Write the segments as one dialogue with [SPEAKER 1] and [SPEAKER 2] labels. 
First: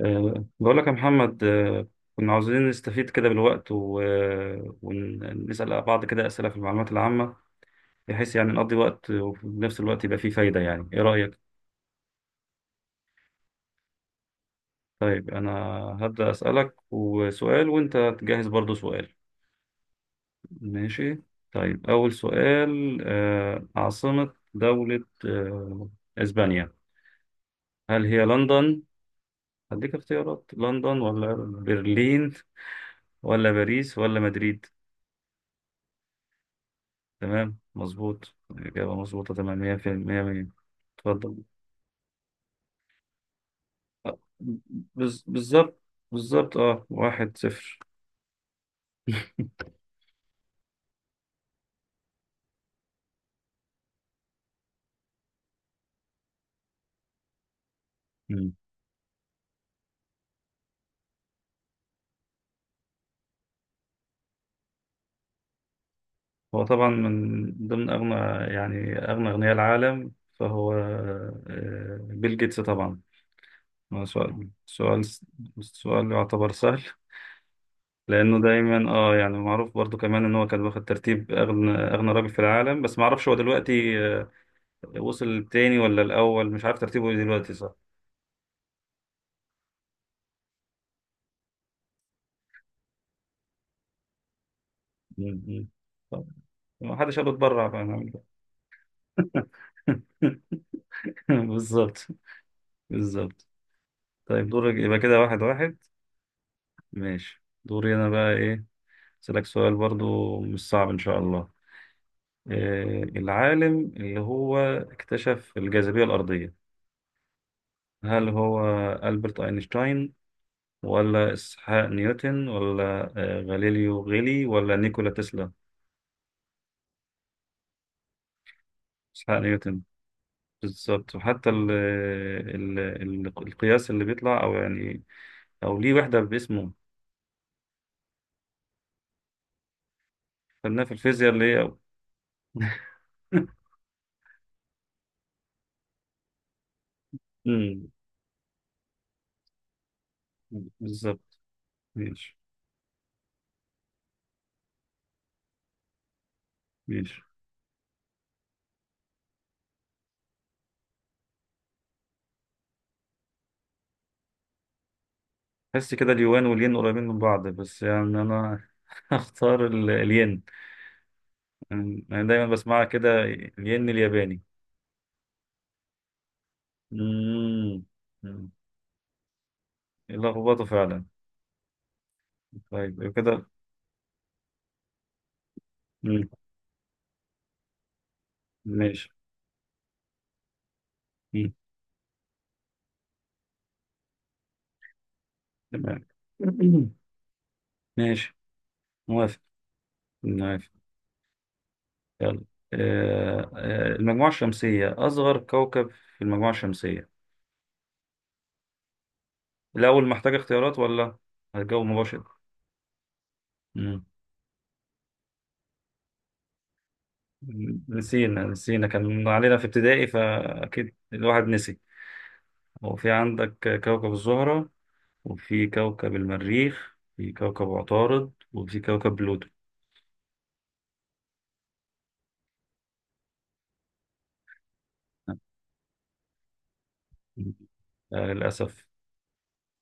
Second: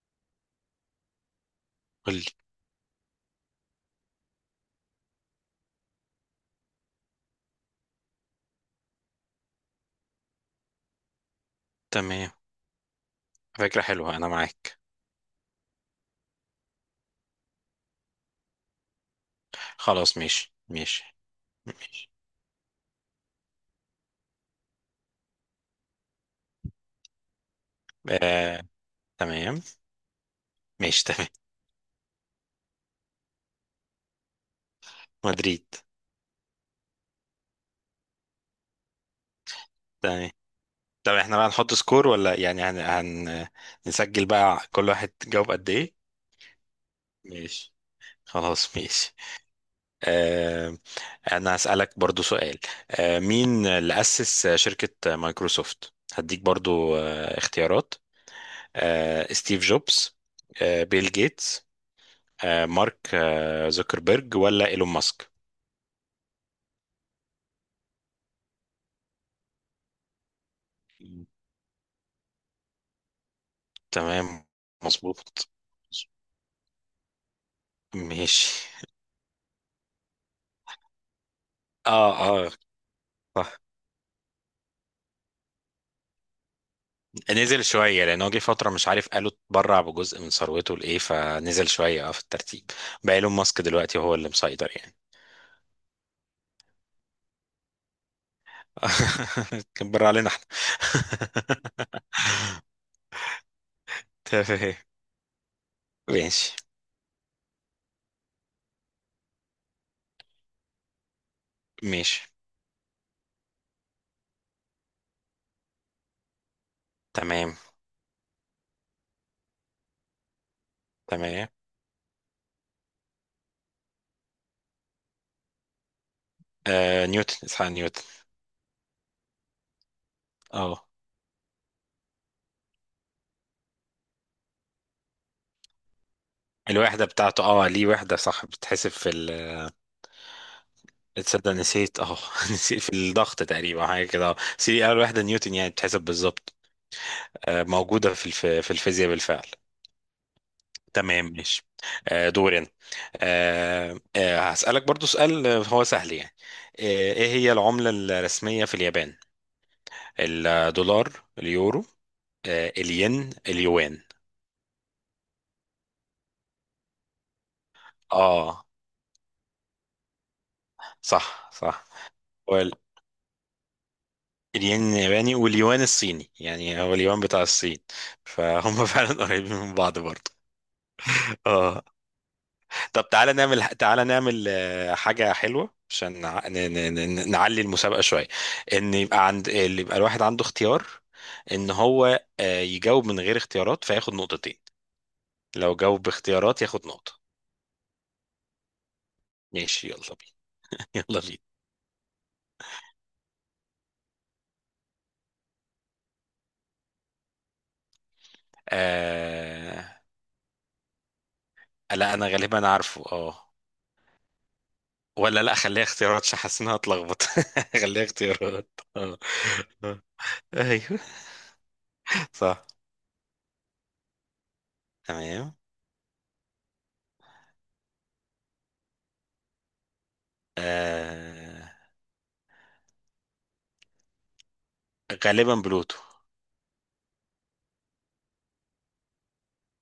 [SPEAKER 1] بقول لك يا محمد،
[SPEAKER 2] قول لي.
[SPEAKER 1] كنا عاوزين نستفيد كده بالوقت و- أه، ونسأل بعض كده أسئلة في المعلومات العامة، بحيث يعني نقضي وقت وفي نفس الوقت يبقى فيه فايدة. يعني إيه رأيك؟
[SPEAKER 2] تمام، فكرة حلوة، أنا معاك.
[SPEAKER 1] طيب أنا هبدأ أسألك وسؤال وأنت تجهز برضو سؤال.
[SPEAKER 2] خلاص ماشي ماشي
[SPEAKER 1] ماشي. طيب أول
[SPEAKER 2] ماشي.
[SPEAKER 1] سؤال، عاصمة دولة إسبانيا، هل هي
[SPEAKER 2] آه،
[SPEAKER 1] لندن؟
[SPEAKER 2] تمام
[SPEAKER 1] هديك اختيارات، لندن
[SPEAKER 2] ماشي. تمام.
[SPEAKER 1] ولا برلين ولا باريس ولا مدريد؟
[SPEAKER 2] مدريد.
[SPEAKER 1] تمام، مظبوط، الإجابة مظبوطة تمام، مية في المية
[SPEAKER 2] تمام.
[SPEAKER 1] مية.
[SPEAKER 2] طب احنا
[SPEAKER 1] اتفضل.
[SPEAKER 2] بقى نحط سكور، ولا يعني
[SPEAKER 1] آه،
[SPEAKER 2] نسجل بقى كل واحد جاوب قد
[SPEAKER 1] بالظبط.
[SPEAKER 2] ايه؟
[SPEAKER 1] بالظبط، اه واحد
[SPEAKER 2] ماشي.
[SPEAKER 1] صفر.
[SPEAKER 2] خلاص ماشي. آه، انا هسألك برضو سؤال. مين اللي أسس شركة مايكروسوفت؟ هديك برضو اختيارات:
[SPEAKER 1] مم.
[SPEAKER 2] ستيف جوبز، بيل جيتس، مارك زوكربيرج، ولا ايلون ماسك؟
[SPEAKER 1] هو طبعا من ضمن أغنى، يعني أغنى أغنياء العالم، فهو بيل جيتس طبعا. هو
[SPEAKER 2] تمام مظبوط.
[SPEAKER 1] سؤال يعتبر سهل، لأنه
[SPEAKER 2] ماشي.
[SPEAKER 1] دايما اه يعني معروف برضو كمان إن هو كان واخد ترتيب أغنى
[SPEAKER 2] اه،
[SPEAKER 1] أغنى راجل في
[SPEAKER 2] اه،
[SPEAKER 1] العالم، بس معرفش هو
[SPEAKER 2] صح.
[SPEAKER 1] دلوقتي، وصل التاني ولا الأول، مش عارف ترتيبه إيه دلوقتي.
[SPEAKER 2] نزل شوية لأن هو جه فترة مش عارف، قالوا اتبرع بجزء من ثروته لإيه، فنزل شوية اه في الترتيب. بقى إيلون ماسك دلوقتي هو اللي مسيطر يعني.
[SPEAKER 1] مم. طب ما حدش قال اتبرع، فاهم.
[SPEAKER 2] كان برع علينا احنا.
[SPEAKER 1] بالظبط بالظبط. طيب دورك،
[SPEAKER 2] تمام.
[SPEAKER 1] يبقى كده واحد واحد.
[SPEAKER 2] ماشي
[SPEAKER 1] ماشي. دوري انا بقى ايه، اسالك سؤال برضو مش صعب ان شاء الله.
[SPEAKER 2] ماشي.
[SPEAKER 1] إيه العالم اللي هو اكتشف الجاذبية الأرضية؟
[SPEAKER 2] تمام
[SPEAKER 1] هل هو ألبرت أينشتاين، ولا
[SPEAKER 2] تمام.
[SPEAKER 1] إسحاق نيوتن، ولا غاليليو غيلي، ولا نيكولا تسلا؟
[SPEAKER 2] آه نيوتن، اسحاق نيوتن.
[SPEAKER 1] إسحاق نيوتن،
[SPEAKER 2] اه.
[SPEAKER 1] بالظبط. وحتى ال القياس اللي بيطلع أو يعني او ليه وحده باسمه،
[SPEAKER 2] الوحدة بتاعته، اه ليه وحدة، صح، بتحسب في ال.
[SPEAKER 1] خدناها في الفيزياء اللي
[SPEAKER 2] تصدق
[SPEAKER 1] هي.
[SPEAKER 2] نسيت، اه نسيت، في الضغط تقريبا حاجه كده، اه سي، اول واحده نيوتن، يعني بتحسب بالظبط.
[SPEAKER 1] امم
[SPEAKER 2] موجوده في الفيزياء بالفعل. تمام
[SPEAKER 1] بالظبط.
[SPEAKER 2] ماشي.
[SPEAKER 1] ماشي.
[SPEAKER 2] دوري انا. هسألك برضو سؤال. هو سهل يعني.
[SPEAKER 1] ماشي
[SPEAKER 2] ايه هي العملة الرسمية في اليابان؟ الدولار، اليورو، الين، اليوان؟
[SPEAKER 1] حس كده اليوان والين قريبين من بعض، بس يعني
[SPEAKER 2] اه
[SPEAKER 1] انا هختار الين.
[SPEAKER 2] صح صح.
[SPEAKER 1] انا دايما
[SPEAKER 2] هو ال-
[SPEAKER 1] بسمعها كده الين الياباني.
[SPEAKER 2] الين الياباني واليوان الصيني، يعني هو اليوان بتاع الصين.
[SPEAKER 1] امم أمم.
[SPEAKER 2] فهم. فعلا قريبين من بعض برضه.
[SPEAKER 1] لخبطه فعلا.
[SPEAKER 2] اه.
[SPEAKER 1] طيب
[SPEAKER 2] طب
[SPEAKER 1] يبقى كده.
[SPEAKER 2] تعالى نعمل حاجة حلوة عشان
[SPEAKER 1] أمم.
[SPEAKER 2] نعلي المسابقة شوية. ان
[SPEAKER 1] ماشي.
[SPEAKER 2] يبقى عند اللي، يبقى الواحد عنده اختيار،
[SPEAKER 1] أمم.
[SPEAKER 2] ان هو يجاوب من غير اختيارات فياخد نقطتين، لو جاوب
[SPEAKER 1] تمام.
[SPEAKER 2] باختيارات ياخد نقطة.
[SPEAKER 1] ماشي. موافق.
[SPEAKER 2] ماشي يلا
[SPEAKER 1] موافق.
[SPEAKER 2] بينا. يلا بينا.
[SPEAKER 1] يلا. المجموعة الشمسية، أصغر كوكب في المجموعة الشمسية.
[SPEAKER 2] آه...
[SPEAKER 1] الأول محتاج اختيارات ولا هتجاوب
[SPEAKER 2] لا،
[SPEAKER 1] مباشر؟
[SPEAKER 2] انا غالبا عارفه، اه.
[SPEAKER 1] مم.
[SPEAKER 2] ولا لا، خليها اختيارات عشان حاسس انها هتلخبط. خليها
[SPEAKER 1] نسينا،
[SPEAKER 2] اختيارات. اه.
[SPEAKER 1] كان علينا في
[SPEAKER 2] آه.
[SPEAKER 1] ابتدائي فأكيد
[SPEAKER 2] ايوه.
[SPEAKER 1] الواحد نسي.
[SPEAKER 2] صح.
[SPEAKER 1] هو في عندك كوكب الزهرة،
[SPEAKER 2] تمام.
[SPEAKER 1] وفي كوكب المريخ، في كوكب عطارد، وفي كوكب بلوتو.
[SPEAKER 2] آه... غالبا بلوتو.
[SPEAKER 1] آه للأسف،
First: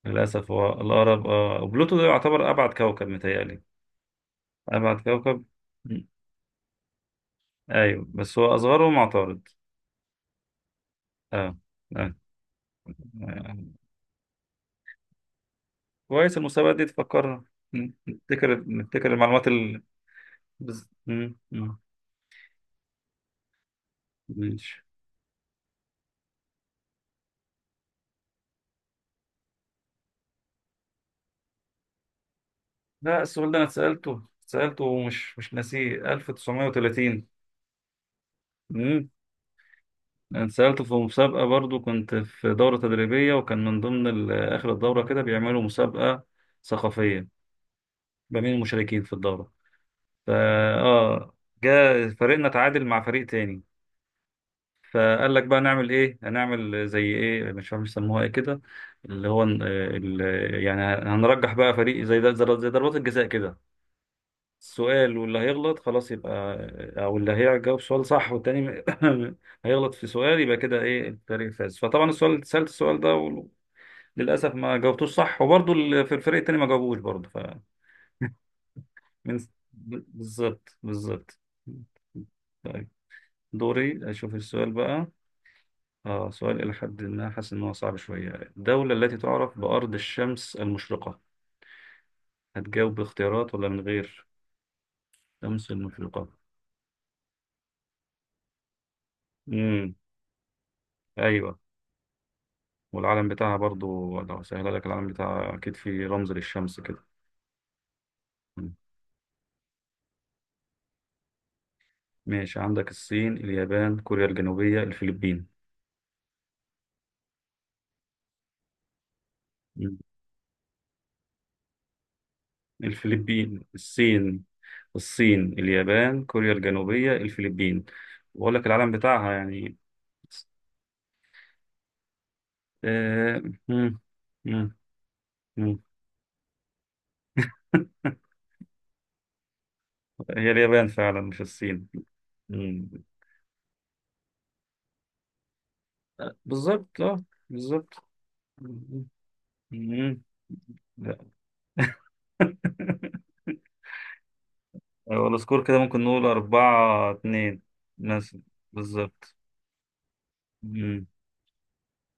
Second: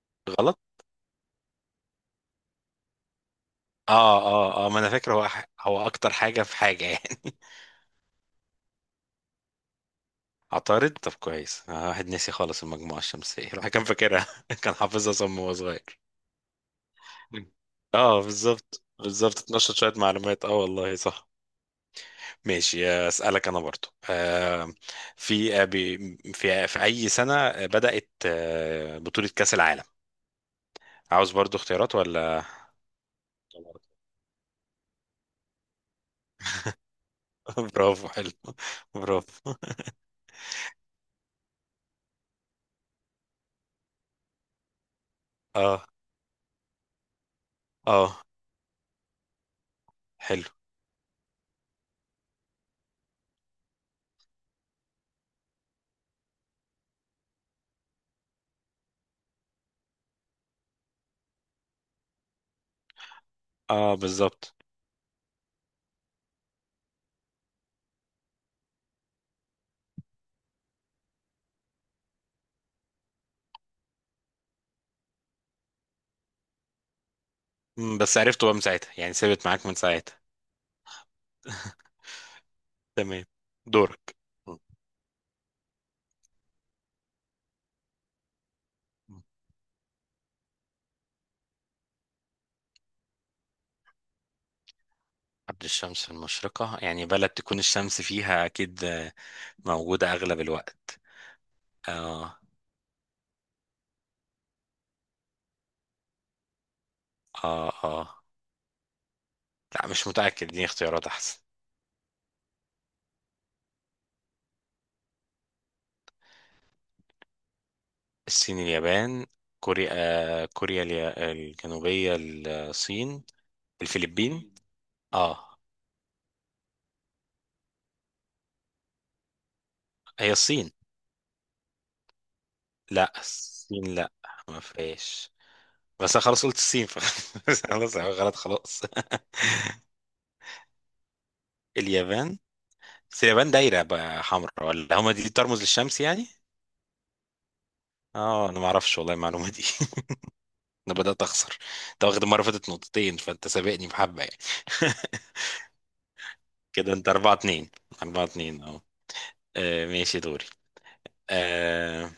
[SPEAKER 1] للأسف.
[SPEAKER 2] غلط.
[SPEAKER 1] هو الأقرب آه بلوتو ده يعتبر أبعد كوكب متهيألي.
[SPEAKER 2] اه اه اه. ما انا
[SPEAKER 1] أبعد
[SPEAKER 2] فاكر
[SPEAKER 1] كوكب.
[SPEAKER 2] هو
[SPEAKER 1] مم.
[SPEAKER 2] اكتر حاجه في حاجه يعني.
[SPEAKER 1] أيوه بس هو أصغرهم عطارد.
[SPEAKER 2] عطارد. طب
[SPEAKER 1] آه.
[SPEAKER 2] كويس، واحد
[SPEAKER 1] آه.
[SPEAKER 2] ناسي خالص المجموعه الشمسيه،
[SPEAKER 1] آه.
[SPEAKER 2] الواحد كان فاكرها، كان حافظها صم وهو صغير.
[SPEAKER 1] كويس، المسابقة دي تفكرنا،
[SPEAKER 2] اه
[SPEAKER 1] نفتكر،
[SPEAKER 2] بالظبط بالظبط،
[SPEAKER 1] المعلومات.
[SPEAKER 2] اتنشط شويه معلومات، اه والله صح.
[SPEAKER 1] مم. مم.
[SPEAKER 2] ماشي. اسالك انا برضو. آه،
[SPEAKER 1] ماشي.
[SPEAKER 2] في آه، بي- في في اي سنه بدات بطوله كاس العالم؟ عاوز برضو اختيارات ولا؟
[SPEAKER 1] لا، السؤال ده انا سألته، ومش مش ناسيه، 1930.
[SPEAKER 2] برافو، حلو.
[SPEAKER 1] امم
[SPEAKER 2] برافو.
[SPEAKER 1] انا سألته في مسابقة برضو، كنت في دورة تدريبية وكان من ضمن آخر الدورة كده بيعملوا
[SPEAKER 2] اه
[SPEAKER 1] مسابقة ثقافية
[SPEAKER 2] اه،
[SPEAKER 1] ما بين المشاركين في الدورة. فا
[SPEAKER 2] حلو.
[SPEAKER 1] اه، جاء فريقنا تعادل مع فريق تاني، فقال لك بقى نعمل ايه، هنعمل زي ايه، مش عارف يسموها ايه كده، اللي هو يعني هنرجح بقى فريق زي ده، زي ضربات الجزاء كده.
[SPEAKER 2] اه، بالظبط.
[SPEAKER 1] سؤال، واللي هيغلط خلاص يبقى، او اللي هيجاوب سؤال صح والتاني هيغلط في سؤال، يبقى كده ايه الفريق فاز. فطبعا السؤال، سألت السؤال ده وللاسف ما جاوبتوش صح، وبرضه في الفريق التاني ما جاوبوش برضه فمن.
[SPEAKER 2] مم، بس عرفته بقى من ساعتها، يعني ثابت معاك من ساعتها.
[SPEAKER 1] بالظبط بالظبط. طيب
[SPEAKER 2] تمام.
[SPEAKER 1] دوري
[SPEAKER 2] دورك.
[SPEAKER 1] اشوف السؤال بقى. اه سؤال الى حد ما حاسس ان هو صعب شويه. الدوله التي
[SPEAKER 2] مم.
[SPEAKER 1] تعرف بارض الشمس المشرقه. هتجاوب باختيارات ولا من غير؟
[SPEAKER 2] عبد
[SPEAKER 1] شمس
[SPEAKER 2] الشمس
[SPEAKER 1] المشرقه.
[SPEAKER 2] المشرقة، يعني بلد تكون الشمس فيها أكيد
[SPEAKER 1] امم
[SPEAKER 2] موجودة أغلب الوقت.
[SPEAKER 1] ايوه.
[SPEAKER 2] آه.
[SPEAKER 1] والعلم بتاعها برضو لو سهل لك، العلم بتاعها أكيد في رمز للشمس كده.
[SPEAKER 2] آه. آه.
[SPEAKER 1] مم.
[SPEAKER 2] لا مش متأكد، دي اختيارات أحسن.
[SPEAKER 1] ماشي، عندك الصين، اليابان، كوريا الجنوبية، الفلبين.
[SPEAKER 2] الصين، اليابان، كوريا،
[SPEAKER 1] مم.
[SPEAKER 2] الجنوبية، الصين،
[SPEAKER 1] الفلبين، الصين.
[SPEAKER 2] الفلبين. آه،
[SPEAKER 1] الصين، اليابان، كوريا الجنوبية، الفلبين. وأقول لك العلم بتاعها يعني.
[SPEAKER 2] هي الصين. لا،
[SPEAKER 1] آه،
[SPEAKER 2] الصين
[SPEAKER 1] مم.
[SPEAKER 2] لا، ما
[SPEAKER 1] مم.
[SPEAKER 2] فيش.
[SPEAKER 1] مم.
[SPEAKER 2] بس أنا خلاص قلت الصين. خلاص غلط خلاص.
[SPEAKER 1] هي اليابان فعلا مش الصين.
[SPEAKER 2] اليابان.
[SPEAKER 1] مم.
[SPEAKER 2] بس اليابان دايرة بقى حمراء، ولا هما دي ترمز للشمس يعني؟
[SPEAKER 1] بالظبط اه، بالظبط.
[SPEAKER 2] اه انا ما اعرفش
[SPEAKER 1] مم.
[SPEAKER 2] والله المعلومة دي.
[SPEAKER 1] مم.
[SPEAKER 2] انا بدأت
[SPEAKER 1] لا.
[SPEAKER 2] اخسر. انت واخد المرة اللي فاتت نقطتين، فانت سابقني بحبة يعني.
[SPEAKER 1] هو السكور كده ممكن نقول
[SPEAKER 2] كده انت
[SPEAKER 1] أربعة
[SPEAKER 2] اربعة
[SPEAKER 1] اتنين
[SPEAKER 2] اتنين اربعة
[SPEAKER 1] مثلا.
[SPEAKER 2] اتنين اهو.
[SPEAKER 1] بالظبط.
[SPEAKER 2] ماشي دوري.
[SPEAKER 1] مم.
[SPEAKER 2] آه،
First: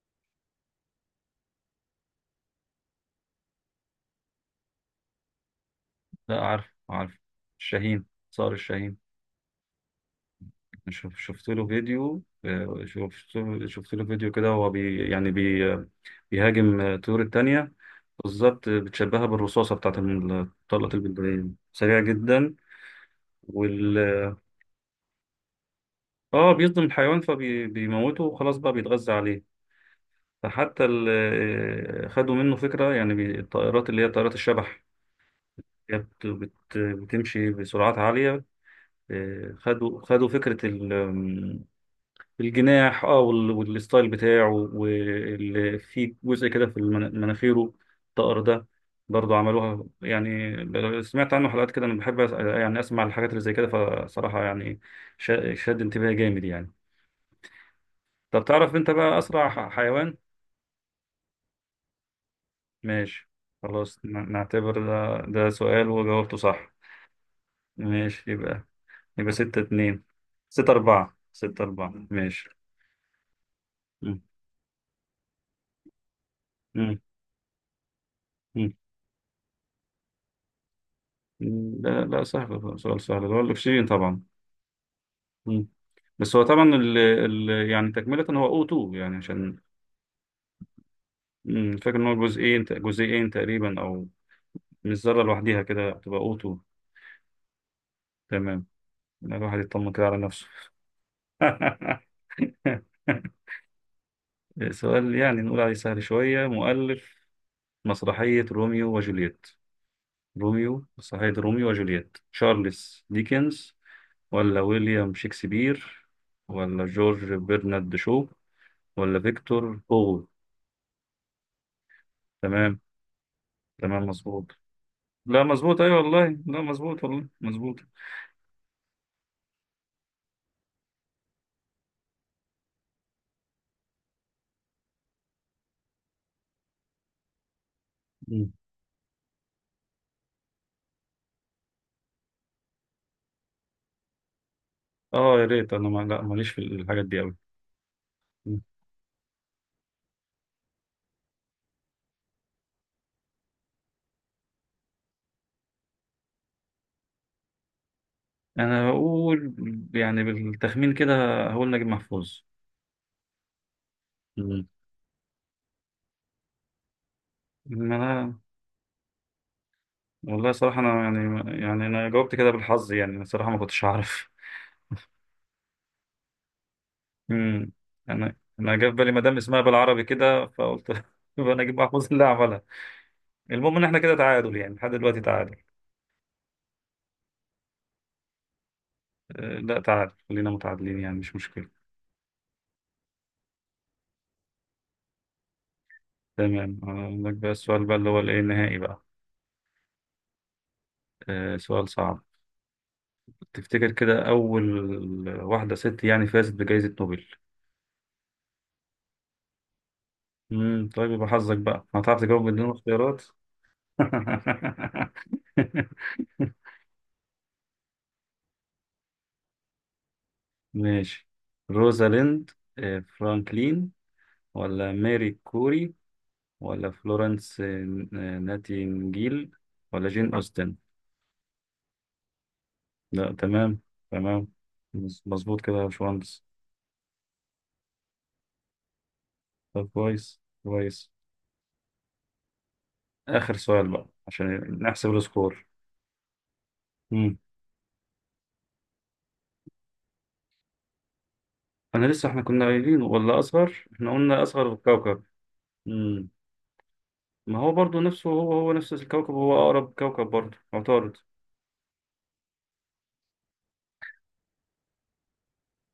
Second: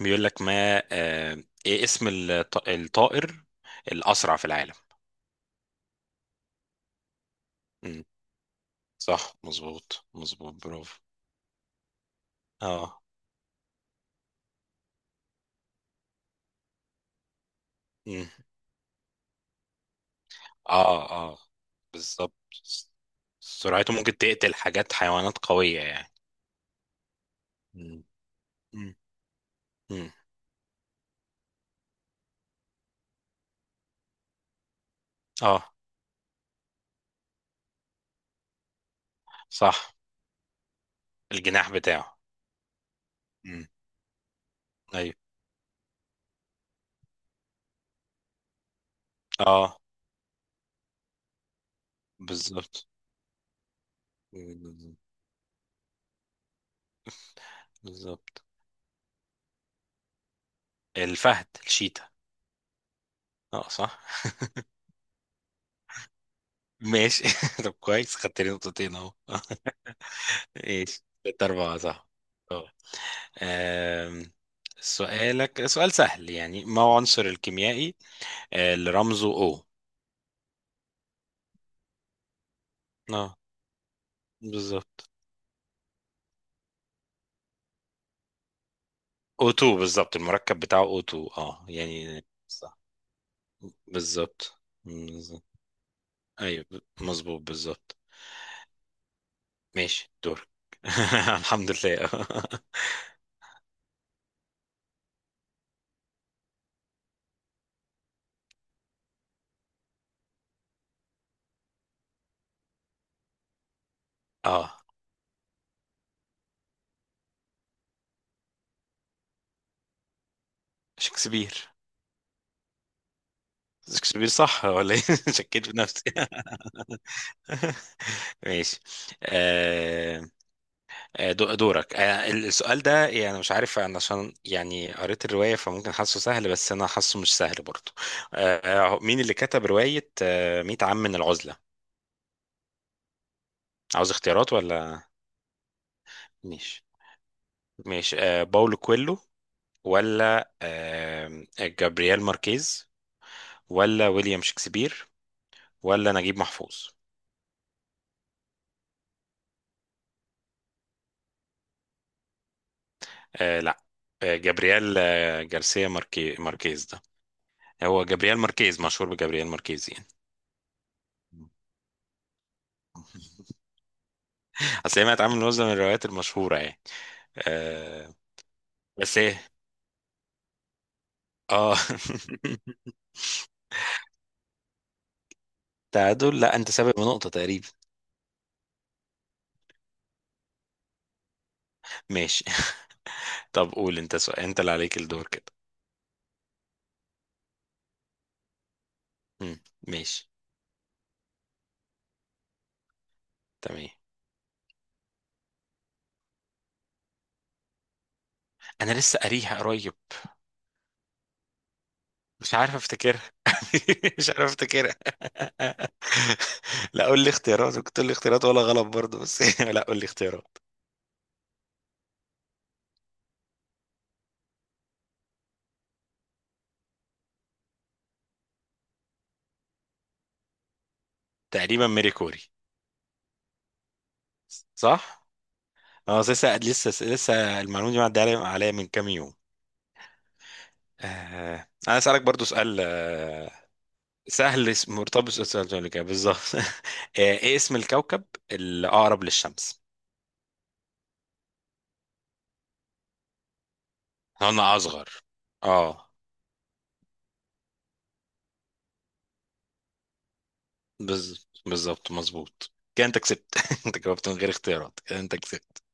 [SPEAKER 2] بيقول لك ما ايه اسم الطائر الاسرع في العالم؟
[SPEAKER 1] لا، عارف عارف،
[SPEAKER 2] مم.
[SPEAKER 1] الشاهين. صار الشاهين.
[SPEAKER 2] صح مظبوط مظبوط، برافو.
[SPEAKER 1] شوف، شفت له فيديو،
[SPEAKER 2] اه.
[SPEAKER 1] شفت له فيديو كده، وهو بي يعني بي بيهاجم الطيور التانية.
[SPEAKER 2] مم.
[SPEAKER 1] بالظبط، بتشبهها بالرصاصة بتاعت طلقة
[SPEAKER 2] اه اه،
[SPEAKER 1] البندقية، سريع
[SPEAKER 2] بالظبط.
[SPEAKER 1] جدا.
[SPEAKER 2] سرعته
[SPEAKER 1] وال
[SPEAKER 2] ممكن تقتل حاجات، حيوانات قوية
[SPEAKER 1] اه بيصدم الحيوان
[SPEAKER 2] يعني.
[SPEAKER 1] فبيموته وخلاص بقى
[SPEAKER 2] مم.
[SPEAKER 1] بيتغذى عليه.
[SPEAKER 2] مم.
[SPEAKER 1] فحتى خدوا منه فكرة، يعني الطائرات اللي هي طائرات الشبح
[SPEAKER 2] اه
[SPEAKER 1] كانت بتمشي بسرعات عالية.
[SPEAKER 2] صح.
[SPEAKER 1] خدوا فكرة
[SPEAKER 2] الجناح بتاعه.
[SPEAKER 1] الجناح، اه،
[SPEAKER 2] مم.
[SPEAKER 1] والستايل بتاعه،
[SPEAKER 2] ايوه.
[SPEAKER 1] وفي جزء كده في مناخيره. الطقر ده برضه
[SPEAKER 2] اه
[SPEAKER 1] عملوها، يعني سمعت عنه حلقات كده، انا بحب يعني
[SPEAKER 2] بالظبط
[SPEAKER 1] اسمع الحاجات اللي زي كده. فصراحة يعني شد انتباهي جامد يعني.
[SPEAKER 2] بالظبط.
[SPEAKER 1] طب تعرف انت بقى اسرع حيوان.
[SPEAKER 2] الفهد، الشيتا.
[SPEAKER 1] ماشي.
[SPEAKER 2] اه
[SPEAKER 1] خلاص
[SPEAKER 2] صح.
[SPEAKER 1] نعتبر ده سؤال وجاوبته صح.
[SPEAKER 2] ماشي. طب كويس،
[SPEAKER 1] ماشي
[SPEAKER 2] خدت لي
[SPEAKER 1] يبقى،
[SPEAKER 2] نقطتين اهو.
[SPEAKER 1] ستة اتنين، ستة
[SPEAKER 2] ماشي،
[SPEAKER 1] أربعة،
[SPEAKER 2] ست أربعة صح.
[SPEAKER 1] ماشي.
[SPEAKER 2] اه.
[SPEAKER 1] مم.
[SPEAKER 2] آم، سؤالك سؤال سهل يعني، ما هو
[SPEAKER 1] مم.
[SPEAKER 2] عنصر الكيميائي
[SPEAKER 1] مم.
[SPEAKER 2] اللي رمزه O؟
[SPEAKER 1] لا لا سهل، سؤال سهل، اللي
[SPEAKER 2] اه
[SPEAKER 1] هو الأكسجين طبعا.
[SPEAKER 2] بالظبط.
[SPEAKER 1] مم. بس هو طبعا ال يعني تكملة هو O2، يعني عشان
[SPEAKER 2] O2 بالظبط، المركب بتاعه O2، اه
[SPEAKER 1] مم، فاكر إن هو
[SPEAKER 2] يعني
[SPEAKER 1] جزئين،
[SPEAKER 2] صح
[SPEAKER 1] تقريبا أو
[SPEAKER 2] بالظبط.
[SPEAKER 1] مش ذرة
[SPEAKER 2] بالظبط.
[SPEAKER 1] لوحديها كده، تبقى O2.
[SPEAKER 2] ايوه، مظبوط بالظبط.
[SPEAKER 1] تمام. لا، الواحد يطمن كده
[SPEAKER 2] ماشي
[SPEAKER 1] على نفسه.
[SPEAKER 2] دورك. الحمد لله.
[SPEAKER 1] سؤال يعني نقول عليه سهل شوية. مؤلف مسرحية روميو وجولييت، تشارلز ديكنز ولا
[SPEAKER 2] اه،
[SPEAKER 1] ويليام شكسبير ولا جورج برنارد شو ولا فيكتور هوغو؟
[SPEAKER 2] شكسبير.
[SPEAKER 1] تمام. تمام
[SPEAKER 2] شكسبير
[SPEAKER 1] مظبوط.
[SPEAKER 2] صح ولا ايه؟
[SPEAKER 1] لا
[SPEAKER 2] شكيت في
[SPEAKER 1] مظبوط، ايوه
[SPEAKER 2] نفسي.
[SPEAKER 1] والله، لا مظبوط والله مظبوط.
[SPEAKER 2] ماشي. آه. دورك. آه، السؤال ده يعني مش عارف انا، عشان يعني قريت الرواية فممكن حاسه سهل، بس انا حاسه مش سهل برضه.
[SPEAKER 1] مم.
[SPEAKER 2] مين اللي كتب رواية 100 عام من العزلة؟ عاوز اختيارات ولا؟
[SPEAKER 1] اه يا ريت انا ما لا ماليش في
[SPEAKER 2] ماشي.
[SPEAKER 1] الحاجات دي قوي.
[SPEAKER 2] ماشي، باولو كويلو، ولا جابرييل ماركيز، ولا ويليام شكسبير، ولا نجيب محفوظ؟
[SPEAKER 1] انا هقول، يعني بالتخمين كده، هقول نجيب محفوظ.
[SPEAKER 2] آه لا،
[SPEAKER 1] مم.
[SPEAKER 2] جابرييل، جارسيا، ماركيز ده.
[SPEAKER 1] ما
[SPEAKER 2] هو جابرييل
[SPEAKER 1] انا،
[SPEAKER 2] ماركيز، مشهور بجابرييل ماركيز يعني.
[SPEAKER 1] والله صراحة انا يعني، يعني انا جاوبت كده بالحظ، يعني أنا صراحة ما كنتش اعرف.
[SPEAKER 2] اصل هي ما اتعمل من وزن، من الروايات المشهوره يعني.
[SPEAKER 1] امم
[SPEAKER 2] آه.
[SPEAKER 1] انا جه في بالي
[SPEAKER 2] بس
[SPEAKER 1] مدام
[SPEAKER 2] ايه.
[SPEAKER 1] اسمها بالعربي كده، فقلت. يبقى
[SPEAKER 2] اه.
[SPEAKER 1] نجيب محفوظ اللي عملها. المهم ان احنا كده تعادل يعني لحد دلوقتي تعادل.
[SPEAKER 2] تعادل؟ لا انت سابق بنقطه تقريبا.
[SPEAKER 1] لا تعادل، خلينا متعادلين يعني مش مشكلة.
[SPEAKER 2] ماشي. طب قول انت سؤال، انت اللي عليك الدور كده.
[SPEAKER 1] تمام. اقول لك بقى السؤال بقى اللي هو الايه النهائي بقى.
[SPEAKER 2] مم. ماشي.
[SPEAKER 1] سؤال صعب.
[SPEAKER 2] تمام.
[SPEAKER 1] تفتكر كده اول واحدة ست يعني فازت بجائزة نوبل.
[SPEAKER 2] انا لسه قاريها قريب.
[SPEAKER 1] طيب يبقى حظك بقى، هتعرف تجاوب
[SPEAKER 2] مش
[SPEAKER 1] بدون
[SPEAKER 2] عارف
[SPEAKER 1] اختيارات.
[SPEAKER 2] افتكرها. مش عارف افتكرها. لا قول لي اختيارات، كنت تقول لي اختيارات ولا غلط برضه بس. لا قول لي اختيارات.
[SPEAKER 1] ماشي. روزاليند فرانكلين، ولا ماري كوري، ولا فلورنس ناتينجيل، ولا جين أوستن؟
[SPEAKER 2] تقريبا ميري كوري.
[SPEAKER 1] لا تمام. تمام.
[SPEAKER 2] صح؟
[SPEAKER 1] مظبوط كده يا
[SPEAKER 2] اه
[SPEAKER 1] باشمهندس.
[SPEAKER 2] لسه لسه لسه، المعلومة دي معدية عليا عليا من كام يوم.
[SPEAKER 1] طب كويس كويس.
[SPEAKER 2] آه. انا اسالك برضو سؤال.
[SPEAKER 1] آخر سؤال بقى
[SPEAKER 2] سهل.
[SPEAKER 1] عشان نحسب
[SPEAKER 2] مرتبط بالسؤال
[SPEAKER 1] السكور.
[SPEAKER 2] اللي قبل كده بالظبط. آه،
[SPEAKER 1] مم.
[SPEAKER 2] ايه اسم الكوكب الاقرب للشمس؟
[SPEAKER 1] أنا لسه، إحنا كنا قايلين ولا أصغر، إحنا قلنا أصغر
[SPEAKER 2] انا
[SPEAKER 1] كوكب.
[SPEAKER 2] اصغر، اه.
[SPEAKER 1] مم. ما هو برضو نفسه، هو هو نفس الكوكب، هو أقرب كوكب برضو عطارد.
[SPEAKER 2] بالظبط مظبوط. كده انت كسبت. انت جاوبت من غير اختيارات، كده انت كسبت.